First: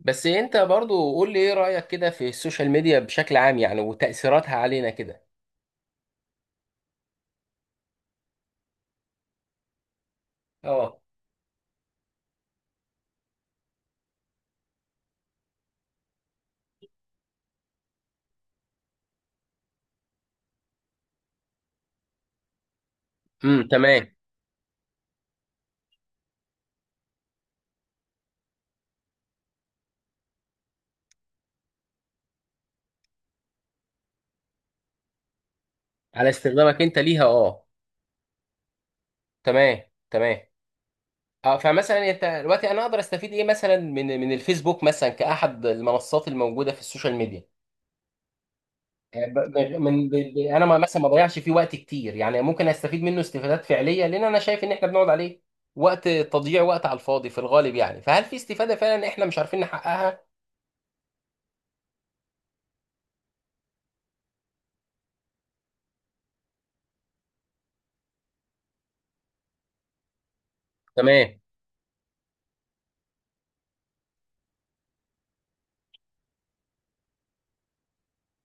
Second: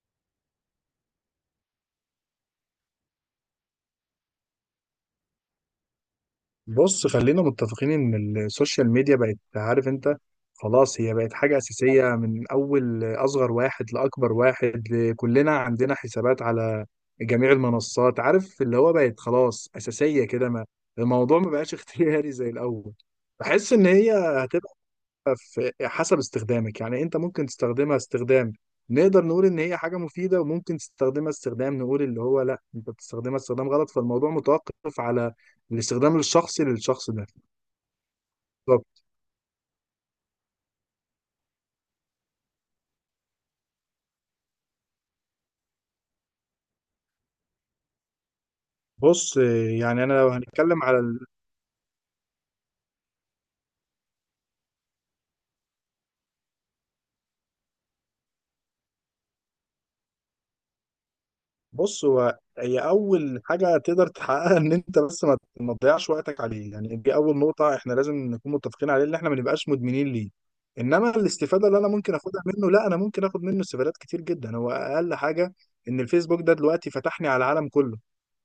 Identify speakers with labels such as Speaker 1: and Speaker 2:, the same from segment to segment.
Speaker 1: بس انت برضو قول لي ايه رأيك كده في السوشيال ميديا بشكل عام يعني وتأثيراتها علينا كده.
Speaker 2: بص، خلينا متفقين ان السوشيال ميديا بقت، عارف انت،
Speaker 1: اه.
Speaker 2: خلاص هي بقت حاجة أساسية من أول أصغر واحد لأكبر واحد. كلنا عندنا حسابات على جميع المنصات، عارف اللي هو بقت خلاص أساسية كده. ما الموضوع ما بقاش اختياري زي الأول. بحس إن
Speaker 1: تمام.
Speaker 2: هي هتبقى في، حسب استخدامك يعني. انت ممكن تستخدمها استخدام، نقدر نقول ان هي حاجة مفيدة، وممكن تستخدمها استخدام نقول اللي هو لا انت بتستخدمها استخدام غلط، فالموضوع متوقف على الاستخدام
Speaker 1: على
Speaker 2: الشخصي
Speaker 1: استخدامك انت
Speaker 2: للشخص
Speaker 1: ليها،
Speaker 2: ده.
Speaker 1: اه.
Speaker 2: طب
Speaker 1: تمام تمام. اه، فمثلا انت دلوقتي انا اقدر استفيد ايه مثلا من الفيسبوك مثلا كأحد المنصات الموجودة في السوشيال ميديا.
Speaker 2: بص، يعني انا لو
Speaker 1: انا
Speaker 2: هنتكلم على،
Speaker 1: مثلا ما بضيعش فيه وقت كتير يعني، ممكن استفيد منه استفادات فعلية، لان انا شايف ان احنا بنقعد عليه تضييع وقت على الفاضي في الغالب يعني، فهل في استفادة فعلا احنا مش عارفين نحققها؟
Speaker 2: بص هو هي اول حاجه تقدر تحققها ان انت بس ما تضيعش وقتك عليه، يعني دي اول نقطه احنا لازم نكون متفقين عليه ان احنا ما نبقاش مدمنين ليه. انما
Speaker 1: تمام.
Speaker 2: الاستفاده اللي انا ممكن اخدها منه، لا انا ممكن اخد منه استفادات كتير جدا. هو اقل حاجه ان الفيسبوك ده دلوقتي فتحني على العالم كله.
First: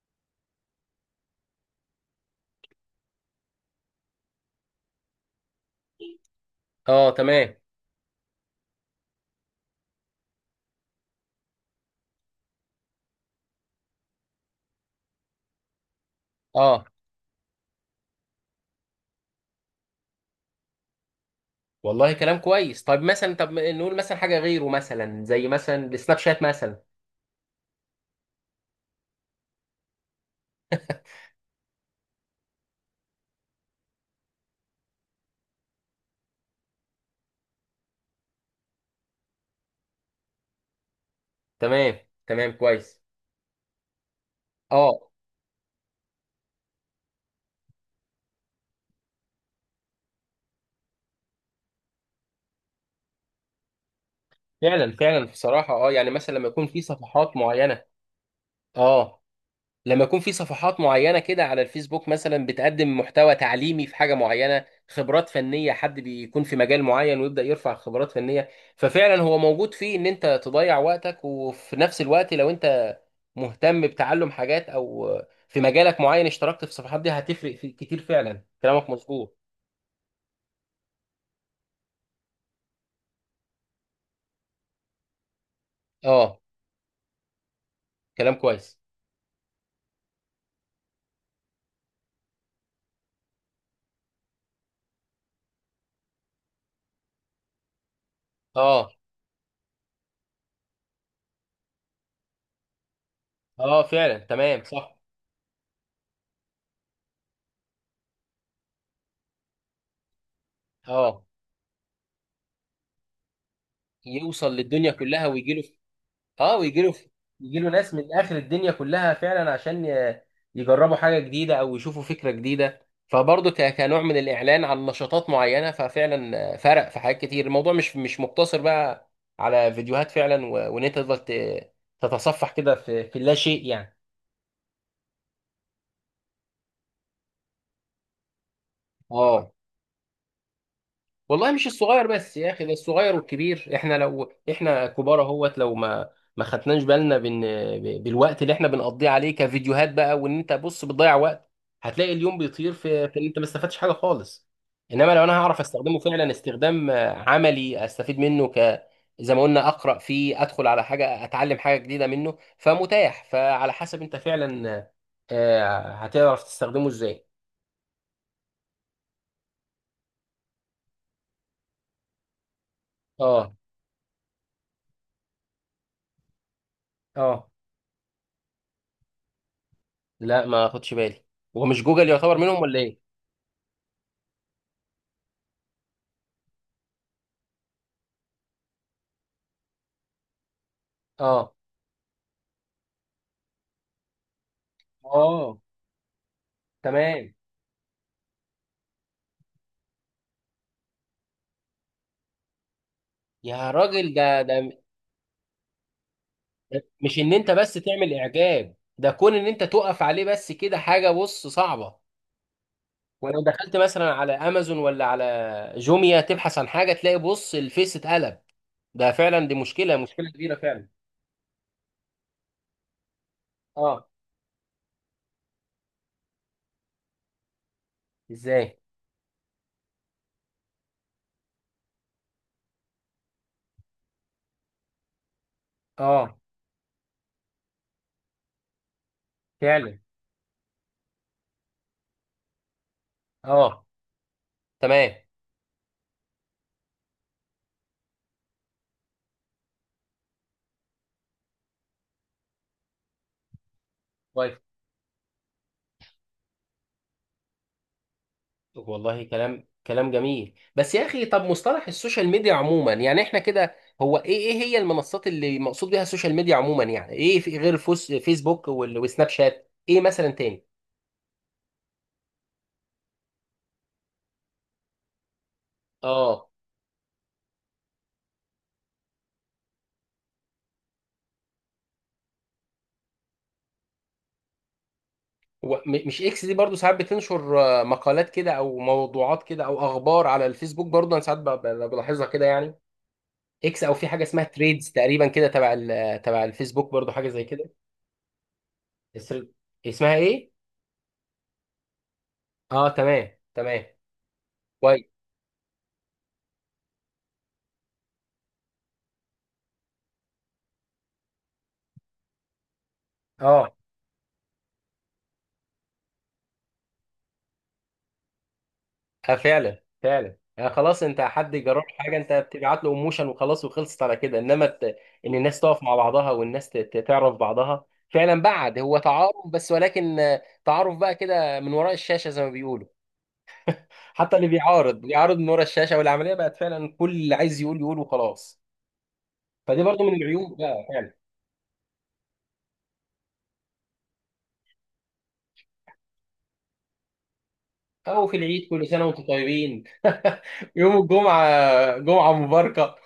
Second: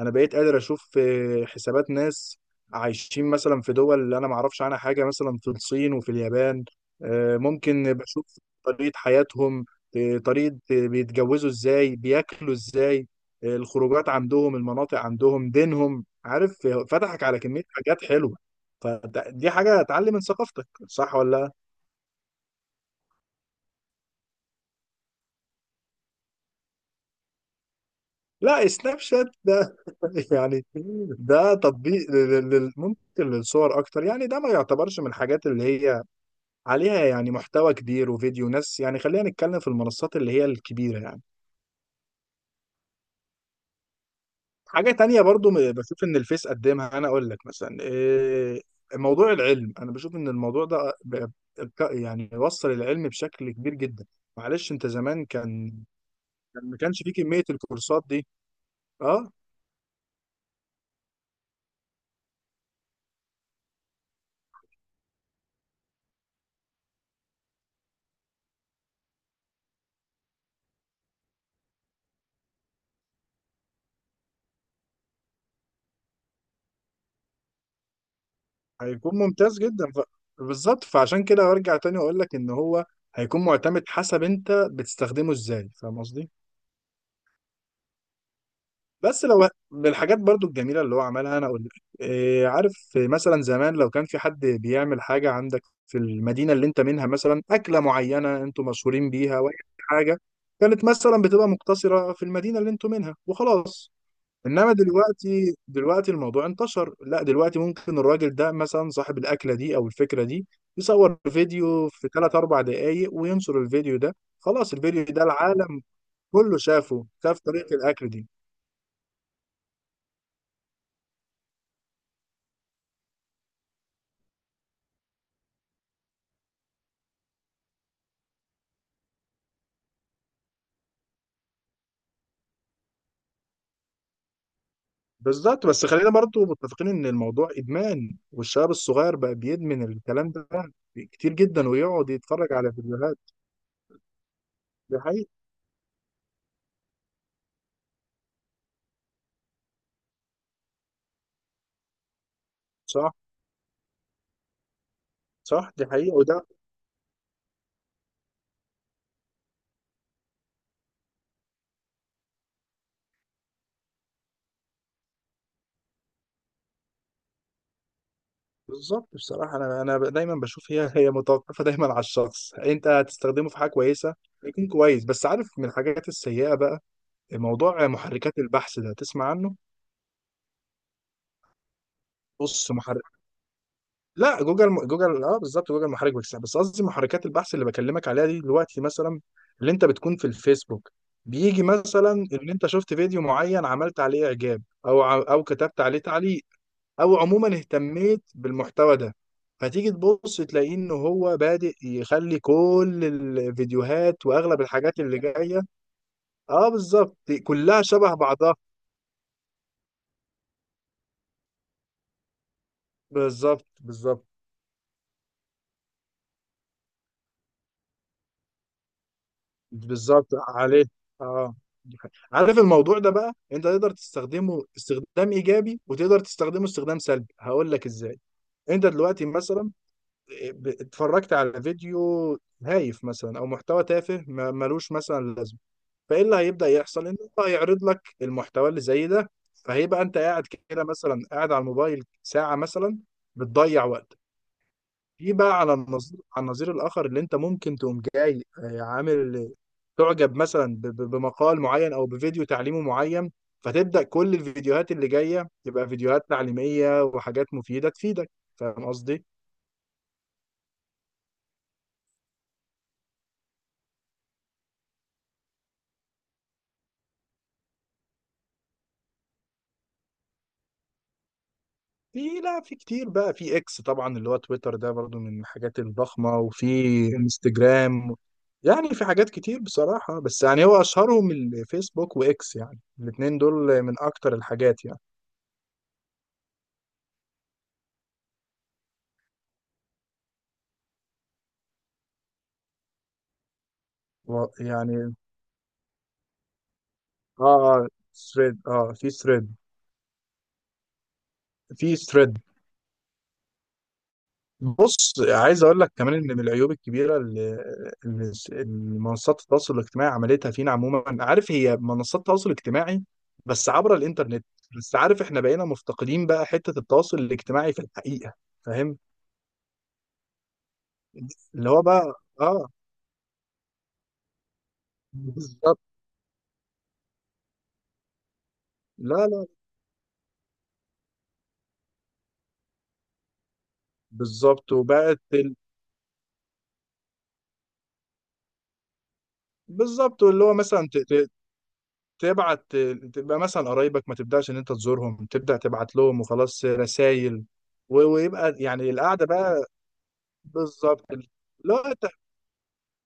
Speaker 2: انا بقيت قادر اشوف حسابات ناس عايشين مثلا في دول انا ما اعرفش عنها حاجه، مثلا في الصين وفي اليابان.
Speaker 1: اه. تمام.
Speaker 2: ممكن بشوف طريقه حياتهم، آه، طريقه آه، بيتجوزوا ازاي، بياكلوا ازاي، الخروجات عندهم، المناطق عندهم، دينهم، عارف،
Speaker 1: اه،
Speaker 2: فتحك على كمية حاجات حلوة. فدي حاجة اتعلم من ثقافتك، صح ولا؟
Speaker 1: والله كلام كويس. طيب مثلا، طب نقول مثلا حاجه غيره مثلا زي مثلا السناب شات مثلا.
Speaker 2: لا لا، سناب شات ده يعني ده تطبيق ممكن للصور اكتر، يعني ده ما يعتبرش من الحاجات اللي هي عليها يعني محتوى كبير وفيديو ناس. يعني خلينا نتكلم في المنصات اللي هي الكبيرة يعني.
Speaker 1: تمام تمام كويس.
Speaker 2: حاجة
Speaker 1: اه
Speaker 2: تانية برضو، بشوف إن الفيس قدمها، أنا أقول لك مثلا إيه؟ موضوع العلم. أنا بشوف إن الموضوع ده يعني وصل العلم بشكل كبير جدا. معلش أنت
Speaker 1: فعلا فعلا،
Speaker 2: زمان كان،
Speaker 1: بصراحه اه، يعني مثلا لما يكون
Speaker 2: ما
Speaker 1: في
Speaker 2: كانش فيه
Speaker 1: صفحات
Speaker 2: كمية
Speaker 1: معينه،
Speaker 2: الكورسات دي.
Speaker 1: اه.
Speaker 2: أه.
Speaker 1: لما يكون في صفحات معينة كده على الفيسبوك مثلا بتقدم محتوى تعليمي في حاجة معينة، خبرات فنية، حد بيكون في مجال معين ويبدأ يرفع خبرات فنية. ففعلا هو موجود فيه ان انت تضيع وقتك، وفي نفس الوقت لو انت مهتم بتعلم حاجات او في مجالك معين اشتركت في الصفحات دي هتفرق في كتير، فعلا كلامك
Speaker 2: هيكون
Speaker 1: مظبوط.
Speaker 2: ممتاز جدا بالظبط. فعشان كده أرجع تاني وأقول لك إن هو هيكون معتمد حسب أنت بتستخدمه إزاي. فاهم قصدي؟
Speaker 1: اه، كلام كويس.
Speaker 2: بس لو من الحاجات برضو الجميلة اللي هو عملها، أنا أقول لك إيه، عارف، مثلا زمان لو كان في حد بيعمل حاجة عندك في المدينة اللي أنت منها، مثلا أكلة معينة أنتوا
Speaker 1: اه.
Speaker 2: مشهورين بيها، وأي حاجة كانت مثلا بتبقى مقتصرة في المدينة اللي أنتوا منها
Speaker 1: اه
Speaker 2: وخلاص.
Speaker 1: فعلا تمام
Speaker 2: إنما
Speaker 1: صح.
Speaker 2: دلوقتي، الموضوع انتشر. لا دلوقتي ممكن الراجل ده مثلا، صاحب الأكلة دي أو الفكرة دي، يصور
Speaker 1: اه،
Speaker 2: فيديو في 3 4 دقايق وينشر الفيديو ده.
Speaker 1: يوصل
Speaker 2: خلاص
Speaker 1: للدنيا
Speaker 2: الفيديو ده
Speaker 1: كلها ويجيله.
Speaker 2: العالم
Speaker 1: اه،
Speaker 2: كله
Speaker 1: ويجي له،
Speaker 2: شافه، شاف
Speaker 1: يجي له
Speaker 2: طريقة
Speaker 1: ناس من
Speaker 2: الأكل دي.
Speaker 1: اخر الدنيا كلها فعلا عشان يجربوا حاجه جديده او يشوفوا فكره جديده، فبرضه كنوع من الاعلان عن نشاطات معينه، ففعلا فرق في حاجات كتير. الموضوع مش مقتصر بقى على فيديوهات فعلا، وان انت تفضل تتصفح كده في اللا شيء يعني.
Speaker 2: بالظبط. بس خلينا برضو متفقين ان الموضوع ادمان. والشباب الصغير بقى
Speaker 1: اه،
Speaker 2: بيدمن الكلام ده كتير
Speaker 1: والله مش
Speaker 2: جدا،
Speaker 1: الصغير
Speaker 2: ويقعد
Speaker 1: بس يا
Speaker 2: يتفرج
Speaker 1: اخي، ده
Speaker 2: على
Speaker 1: الصغير
Speaker 2: فيديوهات.
Speaker 1: والكبير، احنا لو احنا
Speaker 2: دي
Speaker 1: كبار
Speaker 2: حقيقة.
Speaker 1: اهوت لو ما خدناش بالنا بالوقت اللي احنا بنقضيه عليه كفيديوهات بقى، وان انت بص بتضيع وقت، هتلاقي اليوم بيطير في
Speaker 2: صح
Speaker 1: في ان انت ما استفدتش حاجه خالص. انما لو انا هعرف
Speaker 2: صح. دي
Speaker 1: استخدمه
Speaker 2: حقيقة.
Speaker 1: فعلا
Speaker 2: وده
Speaker 1: استخدام عملي استفيد منه، ك، زي ما قلنا، اقرا فيه، ادخل على حاجه، اتعلم حاجه جديده منه، فمتاح فعلى حسب انت فعلا، هتعرف تستخدمه ازاي.
Speaker 2: بالظبط. بصراحة انا دايما بشوف هي متوقفة دايما على الشخص. انت هتستخدمه
Speaker 1: اه.
Speaker 2: في حاجة كويسة يكون كويس. بس عارف من الحاجات السيئة بقى
Speaker 1: اه،
Speaker 2: موضوع محركات البحث ده، تسمع عنه؟
Speaker 1: لا ما اخدش بالي. هو مش جوجل يعتبر منهم
Speaker 2: بص
Speaker 1: ولا ايه؟
Speaker 2: محرك، لا جوجل. جوجل اه بالظبط، جوجل محرك بحث. بس قصدي محركات البحث اللي بكلمك عليها دي، دلوقتي مثلا اللي انت بتكون في الفيسبوك،
Speaker 1: اه.
Speaker 2: بيجي مثلا ان انت شفت فيديو معين، عملت عليه اعجاب، او
Speaker 1: اه
Speaker 2: كتبت عليه تعليق، او
Speaker 1: تمام.
Speaker 2: عموما اهتميت بالمحتوى ده، فتيجي تبص تلاقيه ان هو بادئ يخلي كل
Speaker 1: يا راجل
Speaker 2: الفيديوهات
Speaker 1: ده
Speaker 2: واغلب
Speaker 1: ده
Speaker 2: الحاجات اللي جايه اه
Speaker 1: ده
Speaker 2: بالظبط
Speaker 1: مش ان انت بس
Speaker 2: كلها شبه
Speaker 1: تعمل
Speaker 2: بعضها.
Speaker 1: اعجاب، ده كون ان انت تقف عليه بس كده حاجه بص صعبه. ولو
Speaker 2: بالظبط
Speaker 1: دخلت مثلا
Speaker 2: بالظبط
Speaker 1: على امازون ولا على جوميا تبحث عن حاجه، تلاقي بص الفيس اتقلب. ده فعلا، دي
Speaker 2: بالظبط
Speaker 1: مشكله كبيره
Speaker 2: عليه
Speaker 1: فعلا.
Speaker 2: اه. دي حقيقة. عارف الموضوع ده بقى انت تقدر
Speaker 1: اه.
Speaker 2: تستخدمه استخدام ايجابي، وتقدر تستخدمه استخدام سلبي. هقول لك ازاي.
Speaker 1: ازاي؟
Speaker 2: انت دلوقتي مثلا اتفرجت على فيديو هايف مثلا، او محتوى تافه ملوش مثلا لازمه. فايه
Speaker 1: اه.
Speaker 2: اللي هيبدا يحصل؟ ان هو هيعرض لك المحتوى اللي زي ده.
Speaker 1: فعلا.
Speaker 2: فهيبقى انت قاعد كده مثلا، قاعد على الموبايل ساعه مثلا بتضيع
Speaker 1: اه
Speaker 2: وقت.
Speaker 1: تمام،
Speaker 2: في بقى على النظير، على النظير الاخر اللي انت ممكن تقوم جاي، عامل تعجب مثلا بمقال معين او بفيديو تعليمي معين، فتبدا كل الفيديوهات اللي جايه تبقى فيديوهات تعليميه وحاجات مفيده تفيدك. فاهم
Speaker 1: والله
Speaker 2: قصدي؟
Speaker 1: كلام جميل. بس يا اخي، طب مصطلح السوشيال ميديا عموما يعني احنا كده، هو ايه، ايه هي المنصات اللي مقصود بيها السوشيال ميديا عموما؟ يعني ايه في غير فيسبوك وسناب شات؟ ايه مثلا تاني؟
Speaker 2: في، لا في كتير بقى. في اكس طبعا، اللي هو تويتر، ده برضو من الحاجات الضخمه.
Speaker 1: اه.
Speaker 2: وفي انستجرام. يعني في حاجات كتير بصراحه، بس يعني هو اشهرهم الفيسبوك واكس. يعني الاثنين دول من اكتر الحاجات يعني.
Speaker 1: هو مش اكس دي برضو ساعات بتنشر مقالات كده او موضوعات كده او اخبار على الفيسبوك برضو؟ انا ساعات بلاحظها كده يعني. اكس، او في حاجه اسمها تريدز
Speaker 2: يعني
Speaker 1: تقريبا كده تبع تبع الفيسبوك برضو، حاجه زي
Speaker 2: اه
Speaker 1: كده.
Speaker 2: اه ثريد. اه في
Speaker 1: الثريد-
Speaker 2: ثريد.
Speaker 1: اسمها ايه؟
Speaker 2: في ثريد.
Speaker 1: اه تمام تمام كويس.
Speaker 2: بص عايز اقول لك كمان ان من العيوب الكبيره، اللي منصات التواصل الاجتماعي عملتها فينا عموما، عارف، هي منصات التواصل الاجتماعي بس
Speaker 1: اه،
Speaker 2: عبر الانترنت. بس عارف احنا بقينا مفتقدين بقى حته التواصل الاجتماعي في الحقيقه. فاهم
Speaker 1: فعلا فعلا، يعني خلاص انت حد
Speaker 2: اللي
Speaker 1: جرب
Speaker 2: هو بقى
Speaker 1: حاجه، انت
Speaker 2: اه
Speaker 1: بتبعت له ايموشن وخلاص وخلصت على كده، انما ان الناس
Speaker 2: بالظبط.
Speaker 1: تقف مع بعضها، والناس تعرف بعضها فعلا، بعد هو
Speaker 2: لا
Speaker 1: تعارف
Speaker 2: لا
Speaker 1: بس، ولكن تعارف بقى كده من وراء الشاشه زي ما بيقولوا. حتى اللي
Speaker 2: بالظبط.
Speaker 1: بيعارض
Speaker 2: وبقت
Speaker 1: بيعارض من وراء الشاشه، والعمليه بقت فعلا كل اللي عايز يقول يقول وخلاص. فدي برضو من
Speaker 2: بالظبط. اللي هو
Speaker 1: العيوب بقى
Speaker 2: مثلا
Speaker 1: فعلا.
Speaker 2: تبعت، تبقى مثلا قرايبك ما تبداش ان انت تزورهم، تبدا تبعت لهم وخلاص رسائل.
Speaker 1: او في
Speaker 2: ويبقى
Speaker 1: العيد، كل
Speaker 2: يعني
Speaker 1: سنه وانتم
Speaker 2: القعده بقى
Speaker 1: طيبين، يوم
Speaker 2: بالظبط. لا
Speaker 1: الجمعه جمعه مباركه،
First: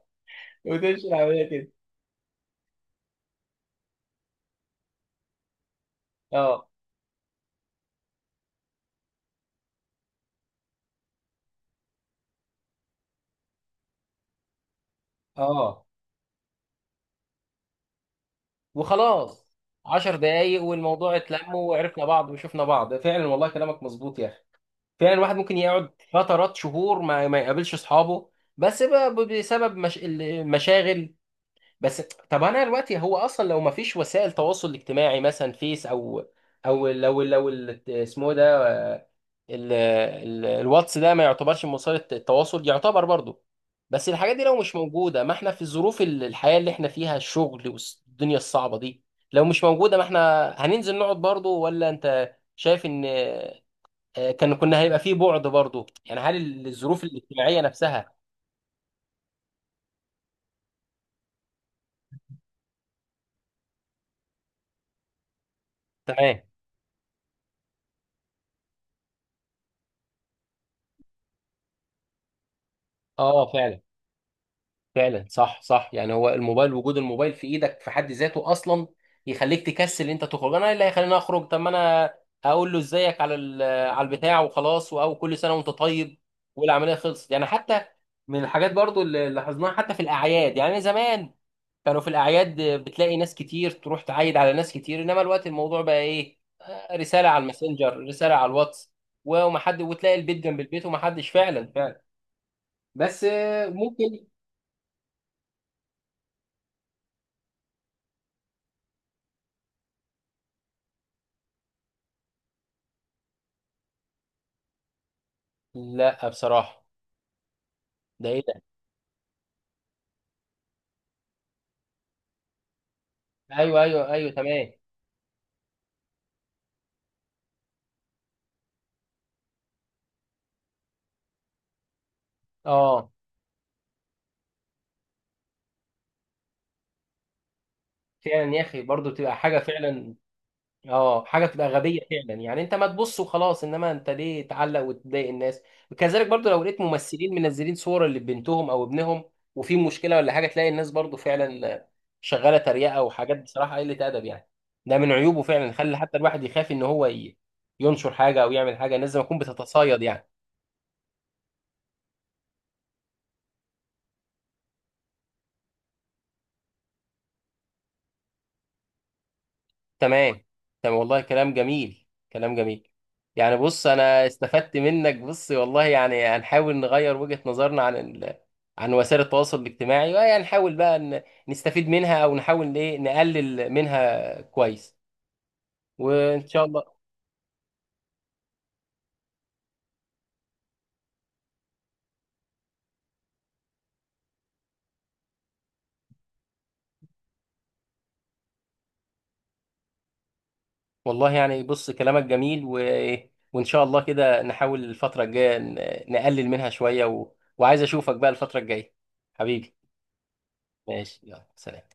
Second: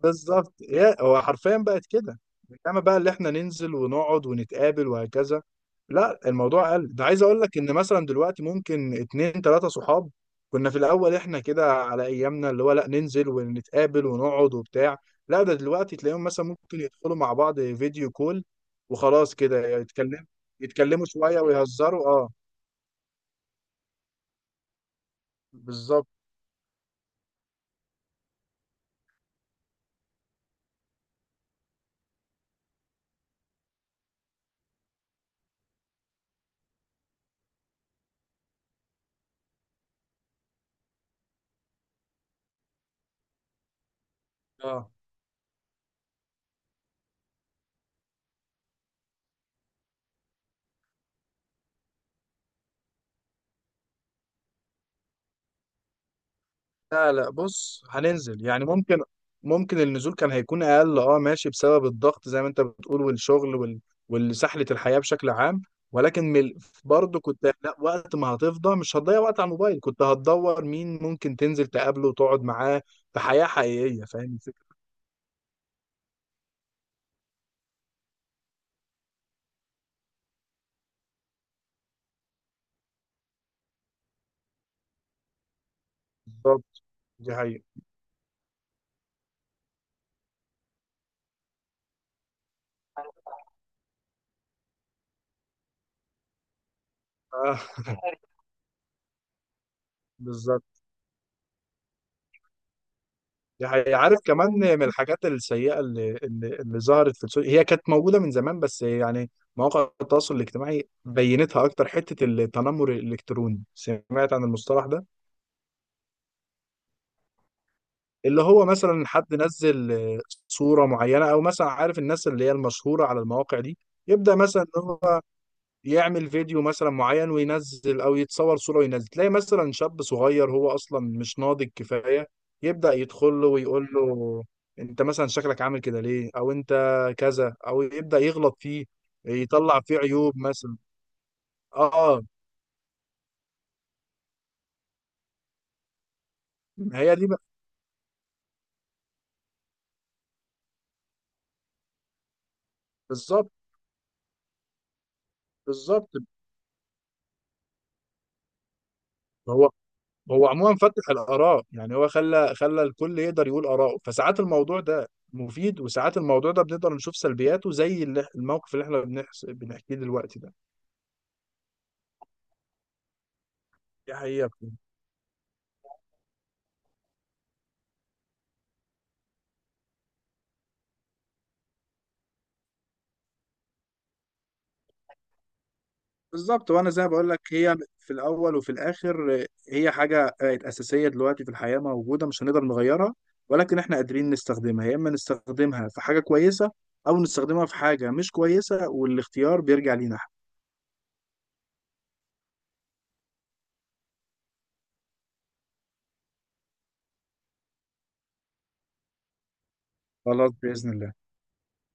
Speaker 2: بالظبط. هي
Speaker 1: وتمشي
Speaker 2: هو
Speaker 1: العمليه
Speaker 2: حرفيا
Speaker 1: كده.
Speaker 2: بقت كده. انما بقى اللي احنا ننزل ونقعد ونتقابل وهكذا، لا
Speaker 1: اه.
Speaker 2: الموضوع قل. ده عايز اقول لك ان مثلا دلوقتي ممكن اتنين تلاتة صحاب كنا في الاول احنا كده على ايامنا اللي هو، لا ننزل ونتقابل ونقعد وبتاع. لا ده
Speaker 1: اه،
Speaker 2: دلوقتي تلاقيهم مثلا ممكن يدخلوا مع بعض فيديو كول وخلاص
Speaker 1: وخلاص،
Speaker 2: كده،
Speaker 1: عشر
Speaker 2: يتكلم،
Speaker 1: دقايق
Speaker 2: يتكلموا
Speaker 1: والموضوع
Speaker 2: شوية
Speaker 1: اتلم وعرفنا
Speaker 2: ويهزروا اه
Speaker 1: بعض وشفنا بعض، فعلا والله كلامك مظبوط يا اخي. فعلا الواحد ممكن يقعد
Speaker 2: بالظبط
Speaker 1: فترات شهور ما يقابلش اصحابه، بس بقى بسبب مش... المشاغل بس. طب انا دلوقتي، هو اصلا لو ما فيش وسائل تواصل اجتماعي مثلا فيس او، او لو اسمه إيه ده، آه، الواتس ده ما يعتبرش من وسائل التواصل؟ يعتبر برضه. بس الحاجات دي لو مش
Speaker 2: اه.
Speaker 1: موجوده، ما احنا في ظروف الحياه اللي احنا فيها، الشغل والدنيا الصعبه دي، لو مش موجوده ما احنا هننزل نقعد برضه، ولا انت شايف ان كان كنا هيبقى فيه بعد برضه يعني؟ هل الظروف
Speaker 2: لا لا
Speaker 1: الاجتماعيه
Speaker 2: بص،
Speaker 1: نفسها؟
Speaker 2: هننزل يعني ممكن، النزول كان هيكون اقل اه ماشي بسبب الضغط زي ما انت بتقول والشغل والسحلة الحياة بشكل عام. ولكن
Speaker 1: تمام.
Speaker 2: برضه كنت، لا وقت ما هتفضى مش هتضيع وقت على الموبايل، كنت هتدور مين ممكن تنزل تقابله وتقعد معاه في حياة
Speaker 1: اه فعلا.
Speaker 2: حقيقية. فاهم الفكرة؟
Speaker 1: فعلا صح صح، يعني هو الموبايل، وجود الموبايل في ايدك في حد ذاته اصلا يخليك تكسل ان انت تخرج. انا إيه اللي هيخليني اخرج؟ طب ما انا هقول له ازيك على على البتاع وخلاص، او كل سنه وانت طيب،
Speaker 2: بالظبط.
Speaker 1: والعمليه خلصت
Speaker 2: دي
Speaker 1: يعني.
Speaker 2: حقيقة.
Speaker 1: حتى من الحاجات برضو اللي لاحظناها حتى في الاعياد، يعني زمان كانوا في الاعياد بتلاقي ناس كتير تروح تعايد على ناس كتير، انما الوقت الموضوع بقى ايه، رساله على
Speaker 2: آه،
Speaker 1: الماسنجر، رساله على الواتس، ومحد، وتلاقي البيت جنب
Speaker 2: بالظبط.
Speaker 1: البيت ومحدش، فعلا فعلا. بس
Speaker 2: دي حقيقة. عارف
Speaker 1: ممكن.
Speaker 2: كمان من الحاجات السيئة اللي ظهرت في السوشيال، هي كانت موجودة من زمان بس يعني مواقع التواصل الاجتماعي بينتها أكتر. حتة التنمر الإلكتروني، سمعت عن المصطلح ده؟
Speaker 1: لا بصراحه، ده ايه
Speaker 2: اللي
Speaker 1: ده؟
Speaker 2: هو مثلا حد نزل صورة معينة، أو مثلا عارف الناس اللي هي المشهورة على المواقع دي،
Speaker 1: ايوه ايوه ايوه
Speaker 2: يبدأ مثلا
Speaker 1: تمام.
Speaker 2: إن هو يعمل فيديو مثلا معين وينزل، او يتصور صورة وينزل، تلاقي مثلا شاب صغير هو اصلا مش ناضج كفاية يبدأ
Speaker 1: اه
Speaker 2: يدخل له ويقول له انت مثلا شكلك عامل كده ليه، او انت كذا، او يبدأ
Speaker 1: فعلا
Speaker 2: يغلط
Speaker 1: يا اخي،
Speaker 2: فيه،
Speaker 1: برضو بتبقى حاجه
Speaker 2: يطلع فيه
Speaker 1: فعلا.
Speaker 2: عيوب مثلا.
Speaker 1: اه، حاجه بتبقى غبيه
Speaker 2: اه
Speaker 1: فعلا يعني، انت ما تبص وخلاص، انما انت ليه تعلق وتضايق الناس؟ وكذلك برضو لو لقيت
Speaker 2: ما هي دي
Speaker 1: ممثلين
Speaker 2: بقى-
Speaker 1: منزلين صور لبنتهم او ابنهم وفي مشكله ولا حاجه، تلاقي الناس برضو فعلا شغاله تريقه وحاجات،
Speaker 2: بالظبط.
Speaker 1: بصراحه قله ادب يعني. ده من عيوبه فعلا، خلي
Speaker 2: بالظبط
Speaker 1: حتى الواحد يخاف ان هو ينشر حاجه او يعمل حاجه، الناس زي ما تكون
Speaker 2: هو،
Speaker 1: بتتصايد يعني.
Speaker 2: عموما فتح الآراء يعني، هو خلى الكل يقدر يقول آراءه، فساعات الموضوع ده مفيد، وساعات الموضوع ده بنقدر نشوف سلبياته زي الموقف اللي احنا بنحكيه دلوقتي
Speaker 1: تمام.
Speaker 2: ده.
Speaker 1: تمام والله كلام جميل. يعني بص
Speaker 2: دي
Speaker 1: انا
Speaker 2: حقيقة.
Speaker 1: استفدت منك بص والله، يعني هنحاول نغير وجهة نظرنا عن عن وسائل التواصل الاجتماعي، ويعني نحاول بقى نستفيد منها، او نحاول ايه نقلل منها كويس، وان شاء
Speaker 2: بالظبط.
Speaker 1: الله.
Speaker 2: وانا زي ما بقول لك، هي في الاول وفي الاخر هي حاجه بقت اساسيه دلوقتي في الحياه موجوده مش هنقدر نغيرها. ولكن احنا قادرين نستخدمها يا اما نستخدمها في حاجه كويسه، او نستخدمها في حاجه مش كويسه، والاختيار بيرجع لينا إحنا.
Speaker 1: والله يعني بص كلامك جميل وان شاء الله كده نحاول الفترة الجاية نقلل منها شوية وعايز اشوفك بقى الفترة الجاية حبيبي.
Speaker 2: خلاص باذن الله.
Speaker 1: ماشي، يلا سلام.